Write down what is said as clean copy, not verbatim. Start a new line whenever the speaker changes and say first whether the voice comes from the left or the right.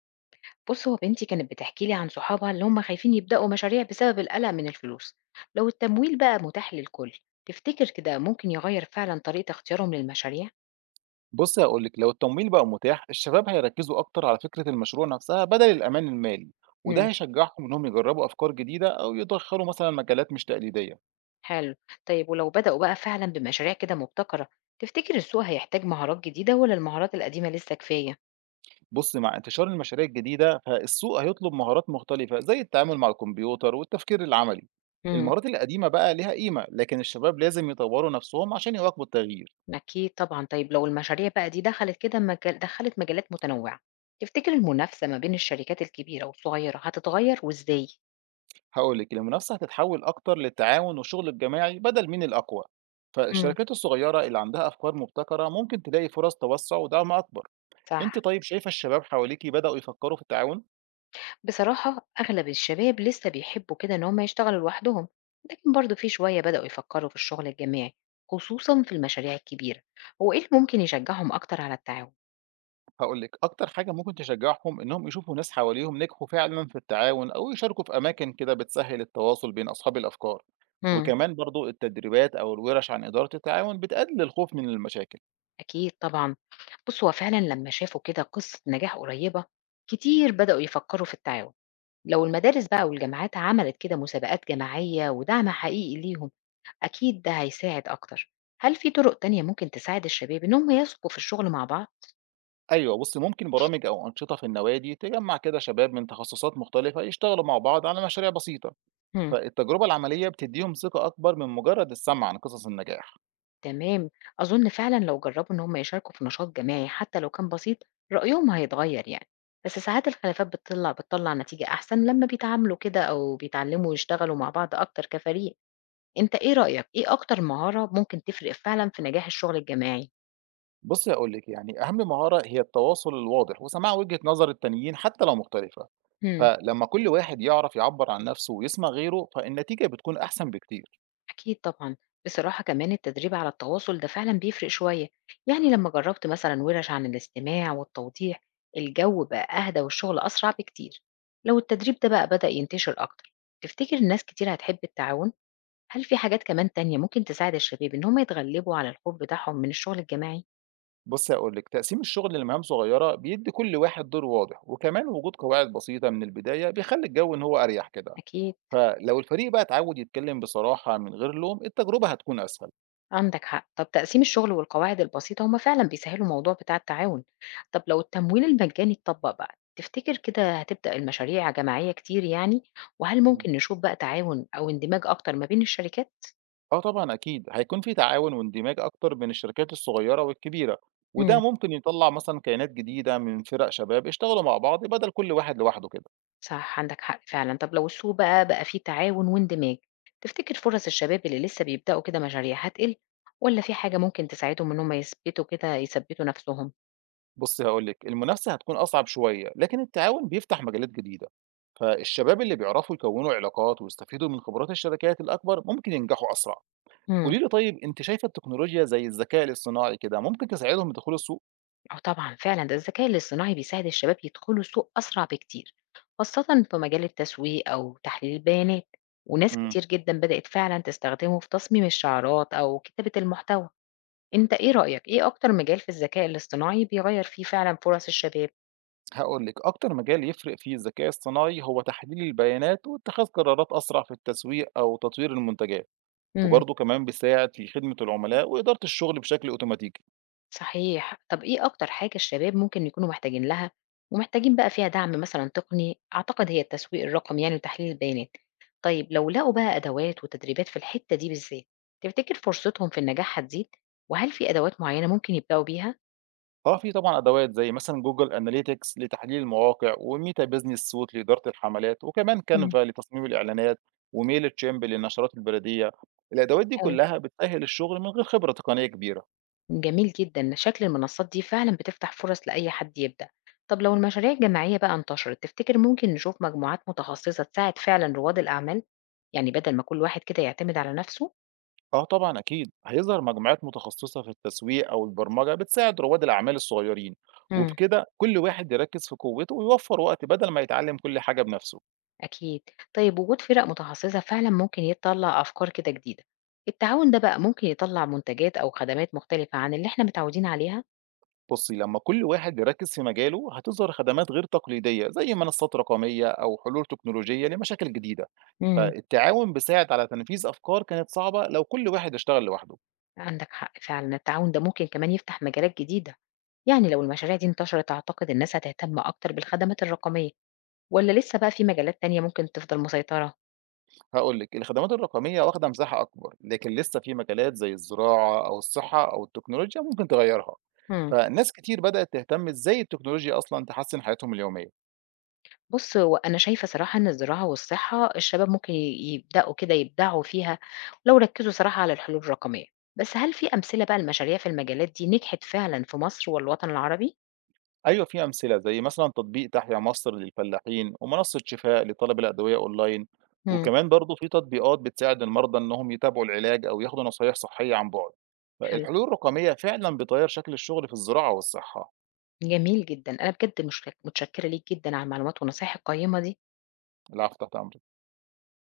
left: بُص، هو بنتي كانت بتحكي لي عن صحابها اللي هم خايفين يبدأوا مشاريع بسبب القلق من الفلوس، لو التمويل بقى متاح للكل، تفتكر كده ممكن يغير فعلًا طريقة اختيارهم للمشاريع؟
right: بُصّي هاقول لِك، لو التمويل بقى متاح، الشباب هيركّزوا أكتر على فكرة المشروع نفسها بدل الأمان المالي، وده
left: إمم،
right: هيشجّعهم إنهم يجرّبوا أفكار جديدة أو يدخّلوا مثلًا مجالات مش تقليدية.
left: حلو، طيب ولو بدأوا بقى فعلًا بمشاريع كده مبتكرة، تفتكر السوق هيحتاج مهارات جديدة والّا المهارات القديمة لسه كفاية؟
right: بُصّي مع انتشار المشاريع الجديدة، فالسوق هيطلب مهارات مختلفة زي التعامل مع الكمبيوتر والتفكير العملي.
left: إمم،
right: المهارات القديمة بقى ليها قيمة، لكن الشباب لازم يطوّروا نفسهم عشان يواكبوا التغيير.
left: أكيد طبعًا، طيب لو المشاريع بقى دي دخلت مجالات متنوعة، تفتكر المنافسة ما بين الشركات الكبيرة والصغيرة هتتغير وإزاي؟
right: هاقول لِك، المنافسة هتتحوّل أكتر للتعاون والشغل الجماعي بدل مين الأقوى.
left: إمم،
right: فالشركات الصغيرة اللي عندها أفكار مبتكرة ممكن تلاقي فرص توسّع ودعم أكبر.
left: صح.
right: أنتِ طيب شايفة الشباب حواليكِ بدأوا يفكّروا في التعاون؟
left: بصراحة أغلب الشباب لسه بيحبوا كده إن هما يشتغلوا لوحدهم، لكن برضه في شوية بدأوا يفكروا في الشغل الجماعي، خصوصا في المشاريع الكبيرة. هو إيه اللي ممكن يشجعهم أكتر على التعاون؟
right: هاقول لِك، أكتر حاجة ممكن تشجّعهم إنّهم يشوفوا ناس حواليهم نجحوا فعلًا في التعاون أو يشاركوا في أماكن كده بتسهّل التواصل بين أصحاب الأفكار،
left: مم.
right: وكمان برضه التدريبات أو الوِرَش عن إدارة التعاون بتقلل الخوف من المشاكل.
left: أكيد طبعا، بص هو فعلا لما شافوا كده قصة نجاح قريبة، كتير بدأوا يفكروا في التعاون. لو المدارس بقى والجامعات عملت كده مسابقات جماعية ودعم حقيقي ليهم، أكيد ده هيساعد أكتر. هل في طرق تانية ممكن تساعد الشباب إن هم يثقوا في الشغل مع بعض؟
right: أيوه بُصّي، ممكن برامج أو أنشطة في النوادي تجمّع كده شباب من تخصصات مختلفة يشتغلوا مع بعض على مشاريع بسيطة،
left: مم.
right: فالتجربة العملية بتدّيهم ثقة أكبر من مجرّد السَمْع عن قصص النجاح.
left: تمام، أظن فعلا لو جربوا إن هم يشاركوا في نشاط جماعي حتى لو كان بسيط، رأيهم هيتغير يعني. بس ساعات الخلافات بتطلع نتيجة أحسن لما بيتعاملوا كده أو بيتعلموا يشتغلوا مع بعض أكتر كفريق. أنت إيه رأيك؟ إيه أكتر مهارة ممكن تفرق فعلا في نجاح الشغل الجماعي؟
right: بُصّي هاقول لِك، أهم مهارة هي التواصل الواضح وسماع وجهة نظر التانيين حتى لو مختلفة،
left: مم.
right: فلمّا كل واحد يعرف يعبّر عن نَفْسه ويسمع غيره، فالنتيجة بتكون أحسن بكتير.
left: أكيد طبعًا، بصراحة كمان التدريب على التواصل ده فعلًا بيفرق شوية، يعني لمّا جرّبت مثلًا وِرَش عن الاستماع والتوضيح، الجو بقى أهدى والشغل أسرع بكتير، لو التدريب ده بقى بدأ ينتشر أكتر، تفتكر الناس كتير هتحب التعاون؟ هل في حاجات كمان تانية ممكن تساعد الشباب إن هم يتغلبوا على الخوف بتاعهم من الشغل الجماعي؟
right: بُصّي هاقول لِك، تقسيم الشغل لمهام صغيرة بيدّي كل واحد دور واضح، وكمان وجود قواعد بسيطة من البداية بيخلّي الجو إن هو أريح كده،
left: أكيد.
right: فلو الفريق بقى اتعوّد يتكلّم بصراحة من غير لوم، التجربة هتكون أسهل.
left: عندك حق. طب تقسيم الشغل والقواعد البسيطة هما فعلا بيسهلوا الموضوع بتاع التعاون. طب لو التمويل المجاني اتطبق بقى، تفتكر كده هتبدأ المشاريع جماعية كتير يعني؟ وهل ممكن نشوف بقى تعاون أو اندماج أكتر ما بين الشركات؟
right: آه طبعًا أكيد، هيكون في تعاون واندماج أكتر بين الشركات الصغيرة والكبيرة، وده
left: مم.
right: ممكن يطلّع مثلًا كيانات جديدة من فرق شباب اشتغلوا مع بعض بدل كل واحد لوحده كده.
left: صح، عندك حق فعلا. طب لو السوق بقى فيه تعاون واندماج، تفتكر فرص الشباب اللي لسه بيبدأوا كده مشاريع هتقل، ولا في حاجة ممكن تساعدهم إن هم يثبتوا نفسهم؟
right: بُصّي هاقول لِك، المنافسة هتكون أصعب شوية، لكن التعاون بيفتح مجالات جديدة، فالشباب اللي بيعرفوا يكوّنوا علاقات ويستفيدوا من خبرات الشركات الأكبر ممكن ينجحوا أسرع. قولي لي طيب أنتِ شايفة التكنولوجيا زي الذكاء الاصطناعي كده ممكن تساعدهم يدخلوا السوق؟
left: آه طبعًا فعلًا، ده الذكاء الاصطناعي بيساعد الشباب يدخلوا السوق أسرع بكتير، خاصةً في مجال التسويق أو تحليل البيانات، وناس
right: إمم.
left: كتير جدًا بدأت فعلًا تستخدمه في تصميم الشعارات أو كتابة المحتوى، أنت إيه رأيك، إيه أكتر مجال في الذكاء الاصطناعي بيغيّر فيه فعلًا فرص الشباب؟
right: هاقول لِك، أكتر مجال يفرق فيه الذكاء الصناعي هو تحليل البيانات واتخاذ قرارات أسرع في التسويق أو تطوير المنتجات،
left: إمم.
right: وبرضه كمان بيساعد في خدمة العملاء وإدارة الشغل بشكل أوتوماتيكي.
left: صحيح. طب إيه أكتر حاجة الشباب ممكن يكونوا محتاجين لها ومحتاجين بقى فيها دعم مثلًا تقني؟ أعتقد هي التسويق الرقمي يعني وتحليل البيانات. طيب لو لقوا بقى أدوات وتدريبات في الحتّة دي بالذات، تفتكر فرصتهم في النجاح هتزيد؟ وهل في أدوات معيّنة ممكن يبدأوا بيها؟
right: آه، في طبعًا أدوات زي مثلًا Google Analytics لتحليل المواقع، وMeta Business Suite لإدارة الحملات، وكمان
left: إمم.
right: Canva لتصميم الإعلانات، وMailChimp للنشرات البريدية. الأدوات دي
left: حلو،
right: كلها بتسهل الشغل من غير خبرة تقنية كبيرة.
left: جميل جدًا. شكل المنصات دي فعلًا بتفتح فرص لأي حد يبدأ. طب لو المشاريع الجماعية بقى انتشرت، تفتكر ممكن نشوف مجموعات متخصصة تساعد فعلًا رواد الأعمال؟ يعني بدل ما كل واحد كده يعتمد على نفسه؟
right: آه طبعًا أكيد، هيظهر مجموعات متخصصة في التسويق أو البرمجة بتساعد رواد الأعمال الصغيرين،
left: إمم.
right: وبكده كل واحد يركّز في قوته ويوفّر وقت بدل ما يتعلم كل حاجة بنفسه.
left: أكيد. طيب وجود فرق متخصصة فعلا ممكن يطلع أفكار كده جديدة. التعاون ده بقى ممكن يطلع منتجات أو خدمات مختلفة عن اللي احنا متعودين عليها.
right: بُصّي، لمّا كل واحد يركّز في مجاله هتظهر خدمات غير تقليدية زي منصات رقمية أو حلول تكنولوجية لمشاكل جديدة،
left: امم.
right: فالتعاون بيساعد على تنفيذ أفكار كانت صعبة لو كل واحد اشتغل لوحده.
left: عندك حق فعلا، التعاون ده ممكن كمان يفتح مجالات جديدة. يعني لو المشاريع دي انتشرت، أعتقد الناس هتهتم أكتر بالخدمات الرقمية، ولا لسه بقى في مجالات تانية ممكن تفضل مسيطرة؟
right: هاقول لِك، الخدمات الرقمية واخدة مساحة أكبر، لكن لسه في مجالات زي الزراعة أو الصحة أو التكنولوجيا ممكن تغيّرها،
left: مم.
right: فناس كتير بدأت تهتم إزاي التكنولوجيا أصلًا تحسّن حياتهم اليومية.
left: بُص، هو أنا شايفة صراحة إن الزراعة والصحة الشباب ممكن يبدأوا كده يبدعوا فيها لو ركّزوا صراحة على الحلول الرقمية، بس هل في أمثلة بقى لمشاريع في المجالات دي نجحت فعلًا في مصر والوطن العربي؟
right: أيوه في أمثلة زي مثلًا تطبيق تحيا مصر للفلاحين، ومنصة شفاء لطلب الأدوية أونلاين،
left: إمم.
right: وكمان برضه في تطبيقات بتساعد المرضى إنهم يتابعوا العلاج أو ياخدوا نصايح صحية عن بُعد.
left: حلو،
right: فالحلول الرقمية فعلًا بتغيّر شكل الشغل في الزراعة والصحة.
left: جميل جدًا، أنا بجد متشكرة ليك جدًا على المعلومات والنصايح القيّمة دي.
right: العفو، تحت أمرك.